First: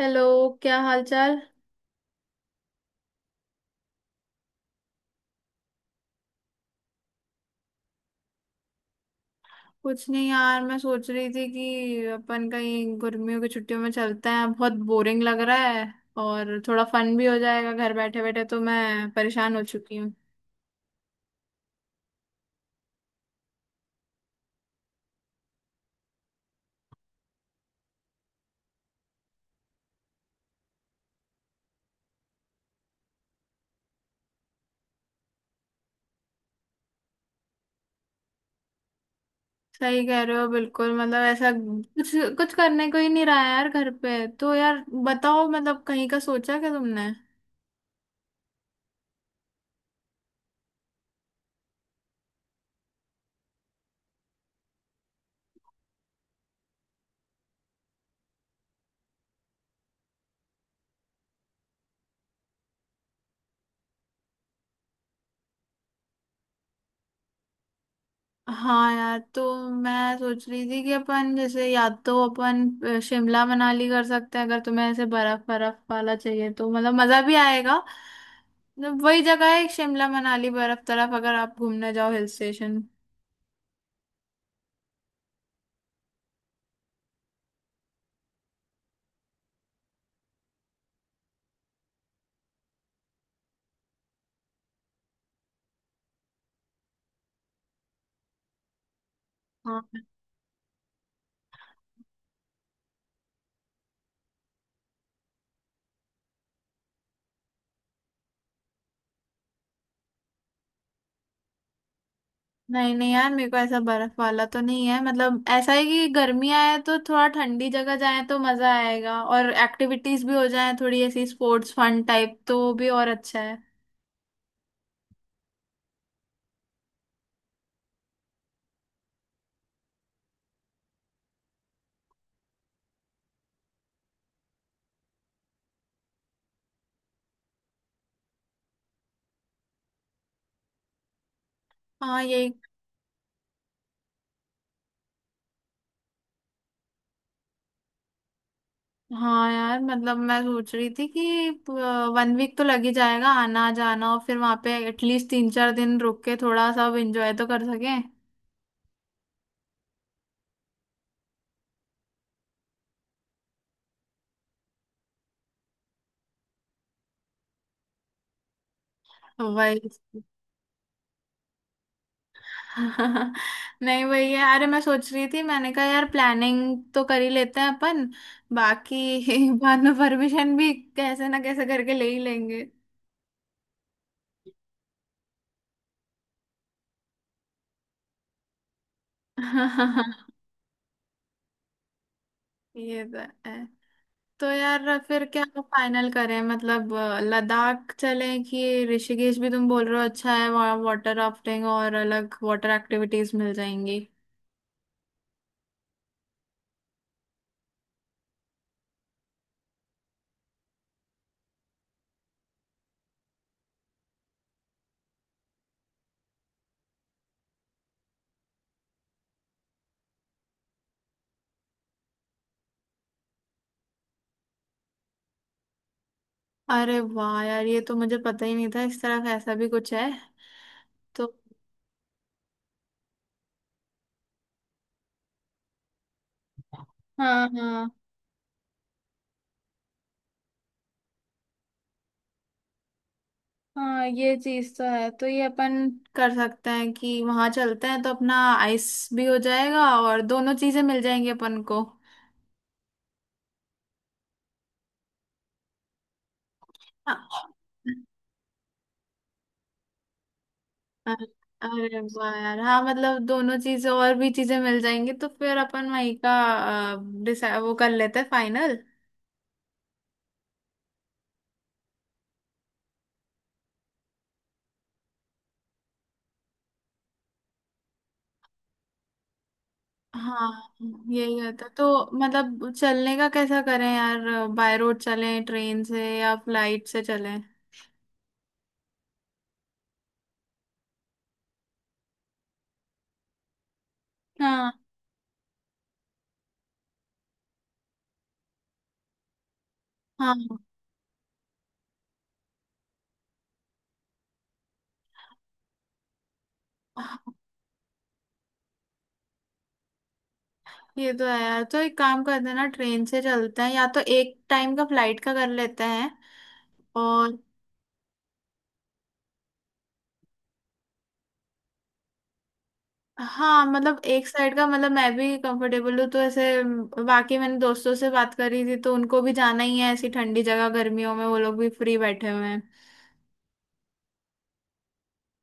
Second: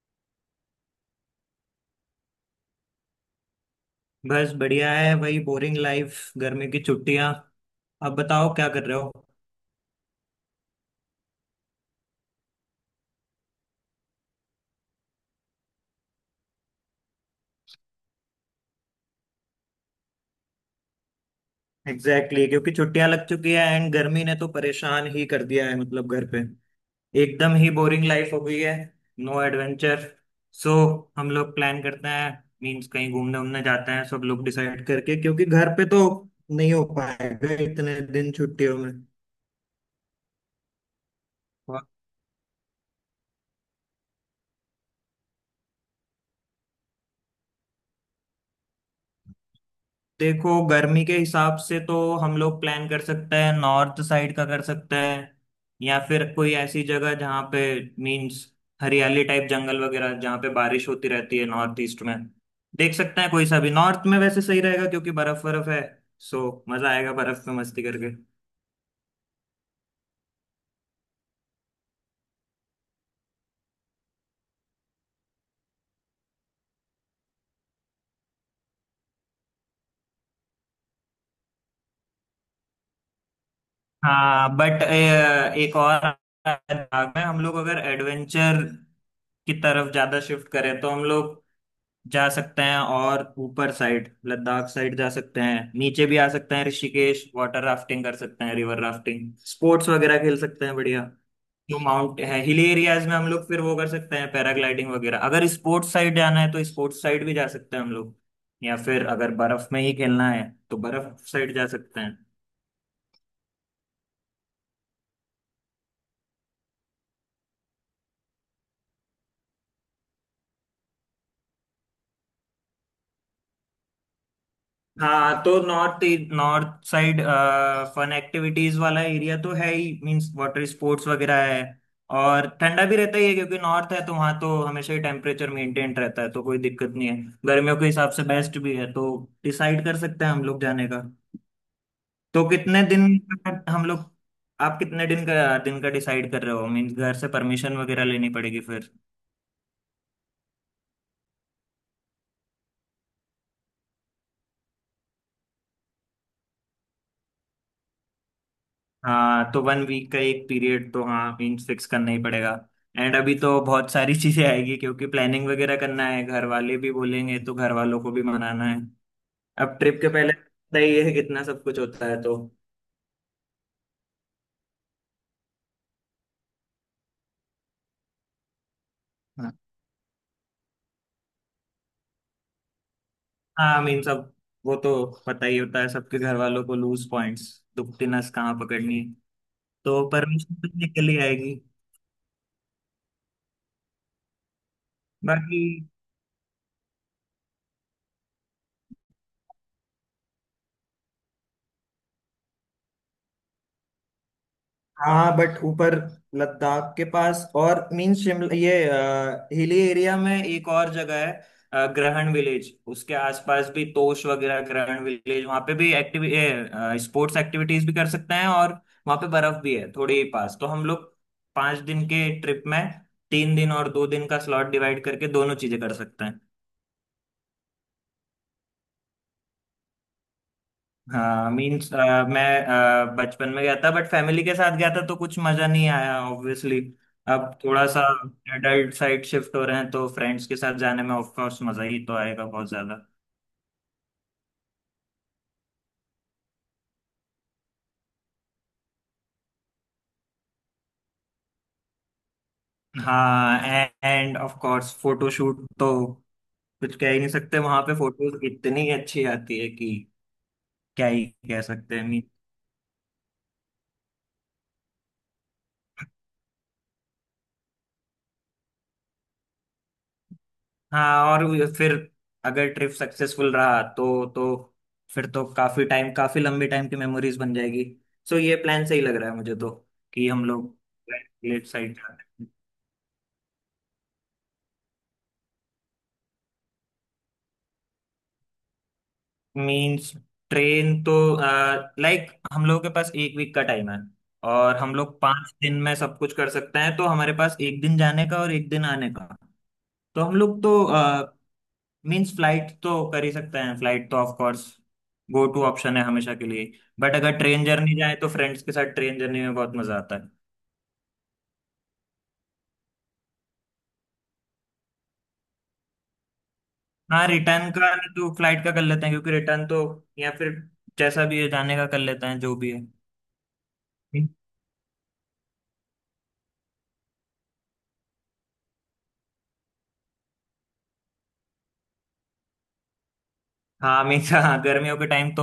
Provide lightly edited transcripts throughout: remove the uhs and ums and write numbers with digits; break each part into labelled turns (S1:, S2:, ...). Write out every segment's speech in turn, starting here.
S1: Hello. क्या हाल चाल।
S2: बस बढ़िया है, वही बोरिंग लाइफ, गर्मी की छुट्टियां। अब बताओ क्या कर रहे हो।
S1: कुछ नहीं यार, मैं सोच रही थी कि अपन कहीं गर्मियों की छुट्टियों में चलते हैं। बहुत बोरिंग लग रहा है और थोड़ा फन भी हो जाएगा। घर बैठे बैठे तो मैं परेशान हो चुकी हूँ।
S2: एग्जैक्टली, क्योंकि छुट्टियां लग चुकी है एंड गर्मी ने तो परेशान ही कर दिया है, मतलब घर पे एकदम ही बोरिंग लाइफ हो गई है। No adventure. सो हम लोग प्लान करते हैं। मीन्स कहीं घूमने उमने जाते हैं, सब लोग डिसाइड करके, क्योंकि घर पे तो नहीं हो पाएगा इतने दिन छुट्टियों में।
S1: सही कह रहे हो, बिल्कुल। मतलब ऐसा कुछ, कुछ करने को ही नहीं रहा है यार घर पे तो। यार बताओ, मतलब कहीं का सोचा क्या तुमने?
S2: देखो, गर्मी के हिसाब से तो हम लोग प्लान कर सकते हैं, नॉर्थ साइड का कर सकते हैं, या फिर कोई ऐसी जगह जहाँ पे मीन्स हरियाली टाइप जंगल वगैरह, जहाँ पे बारिश होती रहती है, नॉर्थ ईस्ट में देख सकते हैं। कोई सा भी नॉर्थ में वैसे सही रहेगा क्योंकि बर्फ बर्फ है। सो मजा आएगा बर्फ में मस्ती करके।
S1: हाँ यार। तो मैं सोच रही थी कि अपन जैसे, या तो अपन शिमला मनाली कर सकते हैं। अगर तुम्हें ऐसे बर्फ बर्फ वाला चाहिए तो मतलब मजा भी आएगा। मतलब वही जगह है शिमला मनाली, बर्फ तरफ अगर आप घूमने जाओ हिल स्टेशन।
S2: हाँ, बट एक और भाग में हम लोग अगर एडवेंचर की तरफ ज्यादा शिफ्ट करें तो हम लोग जा सकते हैं, और ऊपर साइड लद्दाख साइड जा सकते हैं, नीचे भी आ सकते हैं, ऋषिकेश वाटर राफ्टिंग कर सकते हैं, रिवर राफ्टिंग स्पोर्ट्स
S1: हाँ।
S2: वगैरह खेल सकते हैं, बढ़िया। जो माउंट है हिली एरियाज में, हम लोग फिर वो कर सकते हैं, पैराग्लाइडिंग वगैरह। अगर स्पोर्ट्स साइड जाना है तो स्पोर्ट्स साइड भी जा सकते हैं हम लोग, या फिर अगर बर्फ में ही खेलना है तो बर्फ साइड जा सकते हैं।
S1: नहीं नहीं यार, मेरे को ऐसा बर्फ वाला तो नहीं है। मतलब ऐसा है कि गर्मी आए तो थोड़ा ठंडी जगह जाए तो मजा आएगा, और एक्टिविटीज भी हो जाए थोड़ी ऐसी स्पोर्ट्स फन टाइप तो वो भी और अच्छा है।
S2: हाँ तो north north side fun activities वाला एरिया तो है ही, मींस वाटर स्पोर्ट्स वगैरह है। और ठंडा भी रहता ही है क्योंकि नॉर्थ है, तो वहाँ तो हमेशा ही टेम्परेचर मेंटेन रहता है, तो कोई दिक्कत नहीं है। गर्मियों के हिसाब से बेस्ट भी है, तो डिसाइड कर सकते हैं हम लोग जाने का।
S1: हाँ,
S2: तो
S1: यही।
S2: कितने दिन का हम लोग, आप कितने दिन का डिसाइड कर रहे हो? मीन्स घर से परमिशन वगैरह लेनी पड़ेगी फिर।
S1: हाँ यार, मतलब मैं सोच रही थी कि वन वीक तो लग ही जाएगा आना जाना, और फिर वहां पे एटलीस्ट 3-4 दिन रुक के थोड़ा सब एंजॉय तो कर सकें।
S2: हाँ तो 1 वीक का एक पीरियड तो हाँ मीन्स फिक्स करना ही पड़ेगा। एंड अभी तो बहुत सारी चीजें आएगी क्योंकि प्लानिंग वगैरह करना है, घर वाले भी बोलेंगे, तो घर वालों को भी मनाना है। अब
S1: वही।
S2: ट्रिप के पहले पता ही है कितना सब कुछ होता है, तो
S1: नहीं वही है। अरे मैं सोच रही थी, मैंने कहा यार प्लानिंग तो कर ही लेते हैं अपन, बाकी
S2: हाँ।
S1: बाद में परमिशन भी कैसे ना कैसे करके ले ही लेंगे।
S2: हाँ मीन्स अब वो तो पता ही होता है सबके घर वालों को, लूज पॉइंट्स, दुखती नस कहाँ पकड़नी, तो परमिशन तो निकल ही आएगी।
S1: ये तो है। तो यार फिर क्या
S2: बाकी
S1: फाइनल करें मतलब? लद्दाख चलें कि ऋषिकेश? भी तुम बोल रहे हो अच्छा है वहाँ वाटर राफ्टिंग और अलग वाटर एक्टिविटीज मिल जाएंगी।
S2: हाँ, बट ऊपर लद्दाख के पास और मीन शिमला, ये हिली एरिया में एक और जगह है, ग्रहण विलेज, उसके आसपास भी तोश वगैरह, ग्रहण विलेज, वहाँ पे भी एक्टिविटी, स्पोर्ट्स एक्टिविटीज भी कर सकते हैं, और वहाँ पे बर्फ भी है थोड़े ही पास, तो हम लोग 5 दिन के ट्रिप में 3 दिन और 2 दिन का स्लॉट डिवाइड करके दोनों चीजें कर सकते हैं।
S1: अरे वाह यार, ये तो मुझे पता ही नहीं था इस तरफ ऐसा भी कुछ है। तो
S2: हाँ मीन्स मैं बचपन में गया था, बट फैमिली के साथ गया था तो कुछ मजा नहीं आया ऑब्वियसली।
S1: हाँ
S2: अब थोड़ा
S1: हाँ।
S2: सा एडल्ट साइड शिफ्ट हो रहे हैं तो फ्रेंड्स के साथ जाने में ऑफ कोर्स मजा ही तो आएगा बहुत ज्यादा।
S1: हाँ ये चीज तो है। तो ये अपन कर सकते हैं कि वहां चलते हैं तो अपना आइस भी हो जाएगा और दोनों चीजें मिल जाएंगी अपन को।
S2: हाँ, एंड ऑफ कोर्स फोटोशूट तो कुछ कह ही नहीं
S1: हाँ।
S2: सकते, वहां पे फोटोज इतनी अच्छी आती है कि क्या ही
S1: अरे
S2: कह
S1: अरे
S2: सकते हैं।
S1: वाह यार हाँ, मतलब दोनों चीजें और भी चीजें मिल जाएंगी, तो फिर अपन वही का वो कर लेते हैं फाइनल।
S2: हाँ, और फिर अगर ट्रिप सक्सेसफुल रहा तो फिर तो काफी टाइम, काफी लंबी टाइम की मेमोरीज बन जाएगी। सो ये प्लान सही लग रहा है मुझे तो, कि हम
S1: हाँ
S2: लोग
S1: यही
S2: लेट
S1: होता तो।
S2: साइड जाते हैं।
S1: मतलब चलने का कैसा करें यार? बाय रोड चलें, ट्रेन से या फ्लाइट से चलें?
S2: मीन्स ट्रेन तो, लाइक हम लोगों के पास 1 वीक का टाइम है
S1: हाँ
S2: और हम लोग पांच दिन में सब कुछ कर सकते हैं, तो हमारे पास 1 दिन जाने का और 1 दिन आने का, तो हम
S1: हाँ।
S2: लोग तो मीन्स फ्लाइट तो कर ही सकते हैं। फ्लाइट तो of course go to option है हमेशा के लिए, बट अगर ट्रेन जर्नी जाए तो फ्रेंड्स के साथ ट्रेन जर्नी में बहुत मजा आता है।
S1: ये तो है यार। तो एक काम करते हैं ना, ट्रेन से चलते हैं, या तो एक टाइम का फ्लाइट का कर लेते हैं
S2: हाँ,
S1: और।
S2: रिटर्न का नहीं तो फ्लाइट का कर लेते हैं, क्योंकि रिटर्न तो, या फिर जैसा भी है जाने का कर लेते हैं, जो भी है।
S1: हाँ मतलब एक साइड का, मतलब मैं भी कंफर्टेबल हूँ, तो ऐसे बाकी मैंने दोस्तों से बात करी थी तो उनको भी जाना ही है, ऐसी ठंडी जगह गर्मियों में, वो लोग भी फ्री बैठे हुए हैं।
S2: हाँ, हमेशा हाँ, गर्मियों के टाइम तो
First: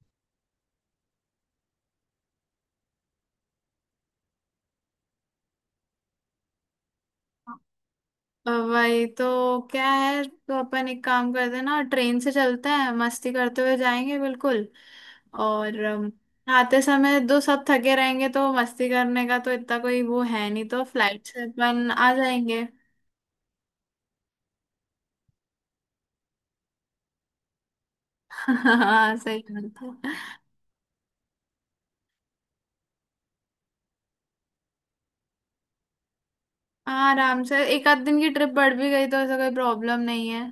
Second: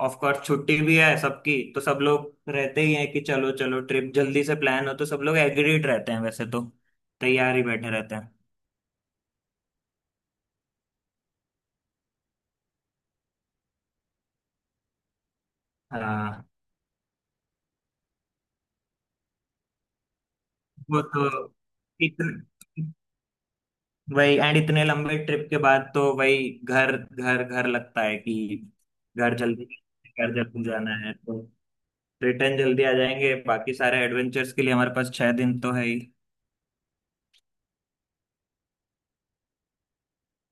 S2: ऑफ कोर्स छुट्टी भी है सबकी, तो सब लोग रहते ही हैं कि चलो चलो ट्रिप जल्दी से प्लान हो, तो सब लोग एग्रीड रहते हैं वैसे तो, तैयार ही बैठे रहते हैं।
S1: वही तो क्या है। तो अपन एक काम करते हैं ना, ट्रेन से चलते हैं, मस्ती करते हुए जाएंगे बिल्कुल। और
S2: हाँ
S1: आते समय दो सब थके रहेंगे तो मस्ती करने का तो इतना कोई वो है नहीं, तो
S2: वो तो,
S1: फ्लाइट से अपन आ
S2: इतने,
S1: जाएंगे।
S2: वही एंड इतने लंबे ट्रिप के बाद तो वही घर घर घर लगता है कि
S1: हाँ
S2: घर
S1: सही
S2: जल्दी,
S1: बात है।
S2: घर जल्दी जाना है, तो रिटर्न जल्दी आ जाएंगे। बाकी सारे एडवेंचर्स के लिए हमारे पास 6 दिन तो है ही।
S1: हाँ आराम से, एक आध दिन की ट्रिप बढ़ भी गई तो ऐसा कोई प्रॉब्लम नहीं है।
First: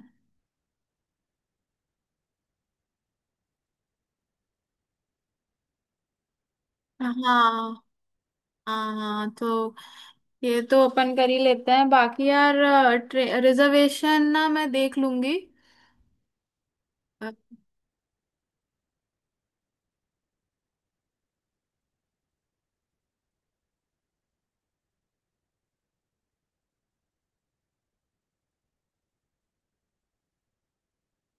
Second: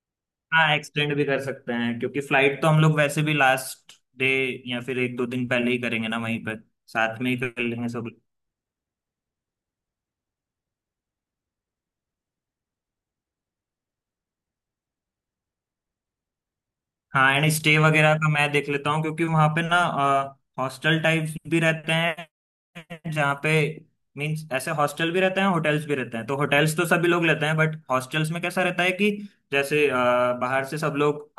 S2: हाँ एक्सटेंड भी कर सकते हैं, क्योंकि फ्लाइट तो हम लोग वैसे भी लास्ट डे या फिर 1 2 दिन पहले ही करेंगे ना, वहीं पर
S1: हाँ
S2: साथ में ही कर
S1: हाँ
S2: लेंगे सब।
S1: हाँ। तो ये तो अपन कर ही लेते हैं, बाकी यार रिजर्वेशन ना मैं देख लूंगी। अ,
S2: हाँ एंड स्टे वगैरह का मैं देख लेता हूँ, क्योंकि वहां पे ना हॉस्टल टाइप्स भी रहते हैं, जहाँ पे मीन्स ऐसे हॉस्टल भी रहते हैं, होटल्स भी रहते हैं। तो होटल्स तो सभी लोग लेते हैं, बट हॉस्टल्स में कैसा रहता है कि जैसे बाहर से सब लोग,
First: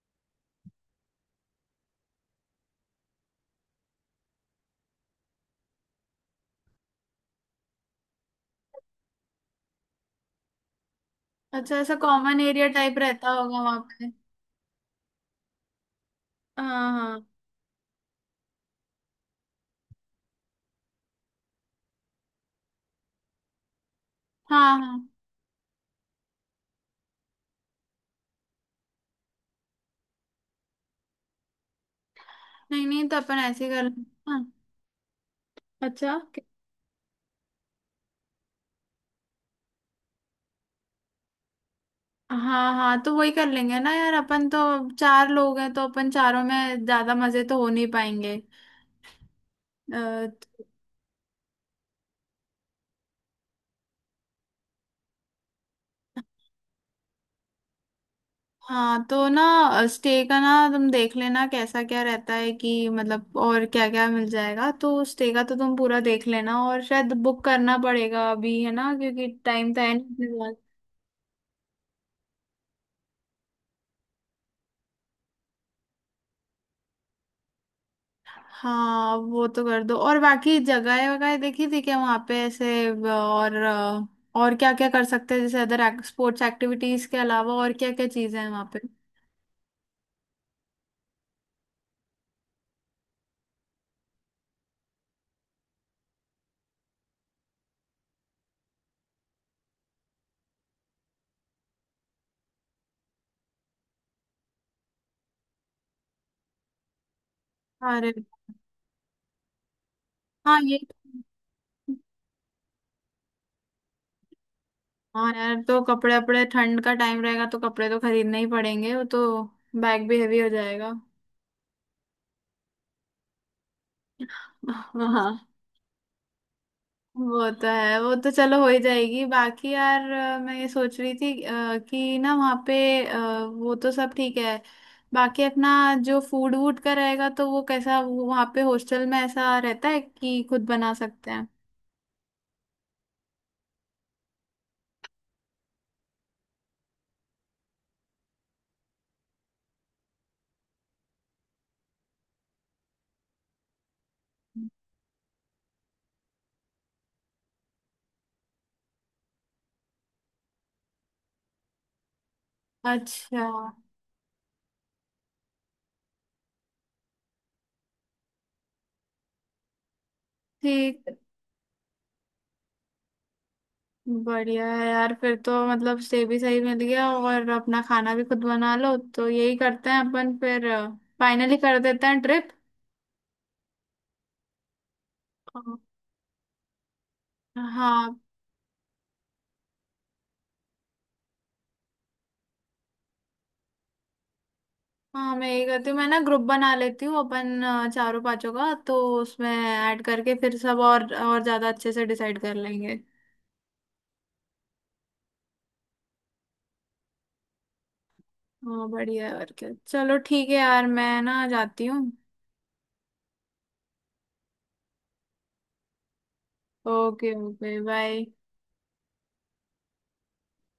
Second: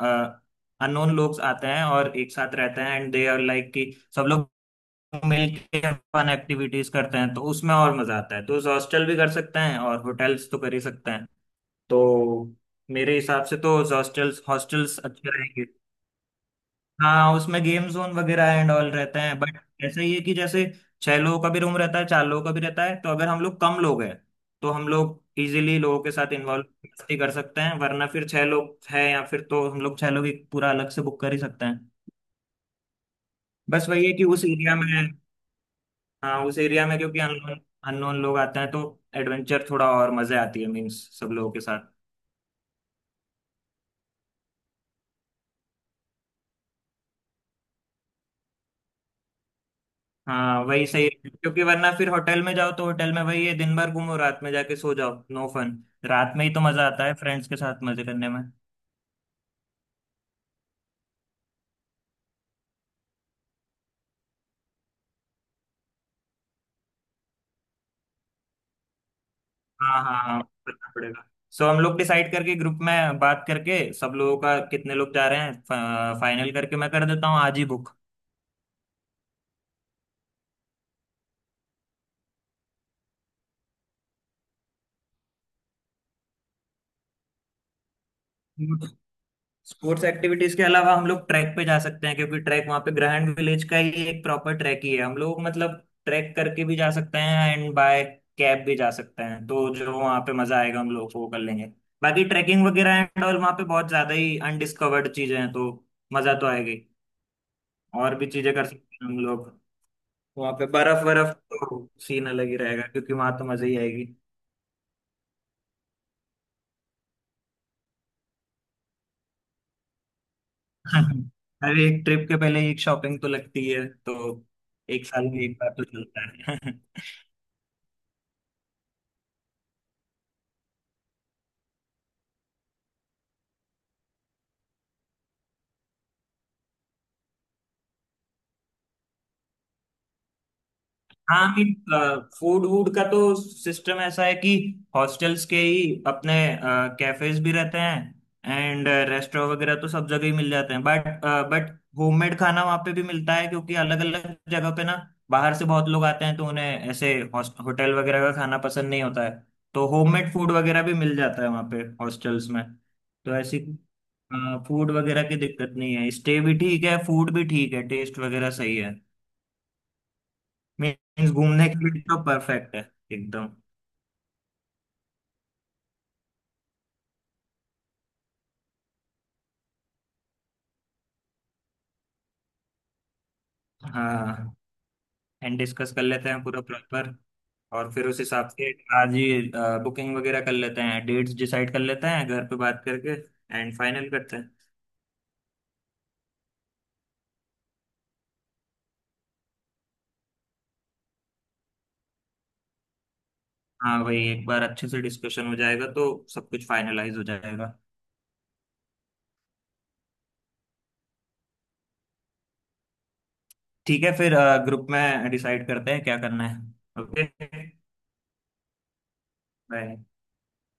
S2: अननोन लोग आते हैं और एक साथ रहते हैं एंड दे आर लाइक कि सब लोग मिलके फन एक्टिविटीज करते हैं, तो उसमें और मजा आता है। तो हॉस्टल भी कर सकते हैं और होटल्स तो कर ही सकते हैं।
S1: अच्छा, ऐसा
S2: तो
S1: कॉमन एरिया टाइप
S2: मेरे
S1: रहता
S2: हिसाब से
S1: होगा
S2: तो
S1: वहां पे?
S2: हॉस्टल्स हॉस्टल्स अच्छे रहेंगे।
S1: हाँ हाँ
S2: हाँ उसमें गेम जोन वगैरह एंड ऑल रहते हैं, बट ऐसा ही है कि जैसे 6 लोगों का भी रूम रहता है, 4 लोगों का भी रहता है। तो अगर हम लोग कम लोग हैं तो
S1: हाँ
S2: हम
S1: हाँ।
S2: लोग इजीली लोगों के साथ इन्वॉल्व मस्ती कर सकते हैं, वरना फिर 6 लोग है, या फिर तो हम लोग 6 लोग ही पूरा अलग से बुक कर ही सकते हैं।
S1: नहीं नहीं तो अपन ऐसे ही कर
S2: बस
S1: लेंगे।
S2: वही है कि
S1: हाँ
S2: उस एरिया में,
S1: अच्छा।
S2: हाँ उस एरिया में क्योंकि अननोन अननोन लोग आते हैं, तो एडवेंचर थोड़ा और मजे आती है, मीन्स सब लोगों के साथ।
S1: हाँ हाँ, तो वही कर लेंगे ना यार, अपन तो चार लोग हैं, तो अपन चारों में ज्यादा मजे तो हो नहीं पाएंगे।
S2: हाँ वही सही है, क्योंकि वरना फिर होटल में जाओ तो होटल में वही है, दिन भर घूमो, रात में जाके सो जाओ, नो फन। रात में ही तो मजा आता है फ्रेंड्स के साथ मजे करने में।
S1: हाँ तो ना, स्टे का ना तुम देख लेना कैसा क्या रहता है कि, मतलब और क्या क्या मिल जाएगा, तो स्टे का तो तुम पूरा देख लेना और शायद बुक करना पड़ेगा अभी, है ना, क्योंकि टाइम तो है
S2: हाँ,
S1: नहीं
S2: हाँ,
S1: अपने
S2: हाँ,
S1: पास।
S2: करना पड़ेगा। सो हम लोग डिसाइड करके, ग्रुप में बात करके, सब लोगों का कितने लोग जा रहे हैं फाइनल करके, मैं कर देता हूँ आज ही बुक।
S1: हाँ वो तो कर दो, और बाकी जगह वगैरह देखी थी क्या वहाँ पे ऐसे और और क्या क्या कर सकते हैं जैसे अदर स्पोर्ट्स एक्टिविटीज के अलावा और क्या क्या चीजें हैं वहाँ पे?
S2: स्पोर्ट्स एक्टिविटीज के अलावा हम लोग ट्रैक पे जा सकते हैं, क्योंकि ट्रैक वहाँ पे ग्रैंड विलेज का ही एक प्रॉपर ट्रैक ही है। हम लोग मतलब ट्रैक करके भी जा सकते हैं एंड बाय कैब भी जा सकते हैं। तो जो वहाँ पे मजा आएगा हम लोग वो कर लेंगे। बाकी ट्रैकिंग वगैरह एंड और वहाँ पे बहुत ज्यादा ही अनडिस्कवर्ड चीजें हैं, तो मजा तो आएगी,
S1: अरे
S2: और भी चीजें कर सकते हैं हम लोग। वहाँ
S1: हाँ
S2: पे
S1: ये।
S2: बर्फ बर्फ तो सीन अलग ही रहेगा, क्योंकि वहां तो मजा ही आएगी।
S1: हाँ यार तो कपड़े अपड़े, ठंड का टाइम रहेगा तो कपड़े तो खरीदने ही पड़ेंगे वो तो। बैग भी हेवी हो जाएगा।
S2: हर एक ट्रिप के पहले एक शॉपिंग तो लगती है, तो 1 साल
S1: हाँ
S2: में 1 बार तो चलता है।
S1: वो तो है, वो तो चलो हो ही जाएगी। बाकी यार मैं ये सोच रही थी कि ना वहाँ पे अ, वो तो सब ठीक है। बाकी अपना जो फूड वूड का रहेगा तो वो कैसा, वो वहाँ पे हॉस्टल में ऐसा रहता है कि खुद बना सकते
S2: हाँ
S1: हैं?
S2: मीन फूड वूड का तो सिस्टम ऐसा है कि हॉस्टल्स के ही अपने कैफेज भी रहते हैं, एंड रेस्टोरेंट वगैरह तो सब जगह ही मिल जाते हैं, बट होममेड खाना वहाँ पे भी मिलता है, क्योंकि अलग अलग जगह पे ना बाहर से बहुत लोग आते हैं, तो उन्हें ऐसे होटल वगैरह का खाना पसंद नहीं होता है, तो होममेड फूड वगैरह भी मिल जाता है वहाँ पे हॉस्टल्स में। तो
S1: अच्छा।
S2: ऐसी फूड वगैरह की दिक्कत नहीं है, स्टे भी ठीक है, फूड भी ठीक है, टेस्ट वगैरह सही है,
S1: ठीक।
S2: मीन्स घूमने के लिए तो परफेक्ट है एकदम।
S1: बढ़िया है यार, फिर तो मतलब स्टे भी सही मिल गया और अपना खाना भी खुद बना लो, तो यही करते हैं अपन फिर। फाइनली कर देते हैं ट्रिप।
S2: हाँ एंड
S1: हाँ
S2: डिस्कस कर लेते हैं पूरा प्रॉपर, और फिर
S1: हाँ।
S2: उस हिसाब से आज ही बुकिंग वगैरह कर लेते हैं, डेट्स डिसाइड कर लेते हैं घर पे बात करके, एंड फाइनल करते हैं।
S1: हाँ मैं यही करती हूँ, मैं ना ग्रुप बना लेती हूँ अपन चारों पांचों का, तो उसमें ऐड करके फिर सब और ज्यादा अच्छे से डिसाइड कर लेंगे।
S2: हाँ वही, एक बार अच्छे से डिस्कशन हो जाएगा तो सब कुछ फाइनलाइज हो जाएगा।
S1: हाँ बढ़िया है और क्या, चलो ठीक है यार, मैं ना जाती हूँ।
S2: ठीक है फिर, ग्रुप में डिसाइड करते हैं क्या करना है।
S1: Okay
S2: okay,
S1: okay bye.
S2: Bye.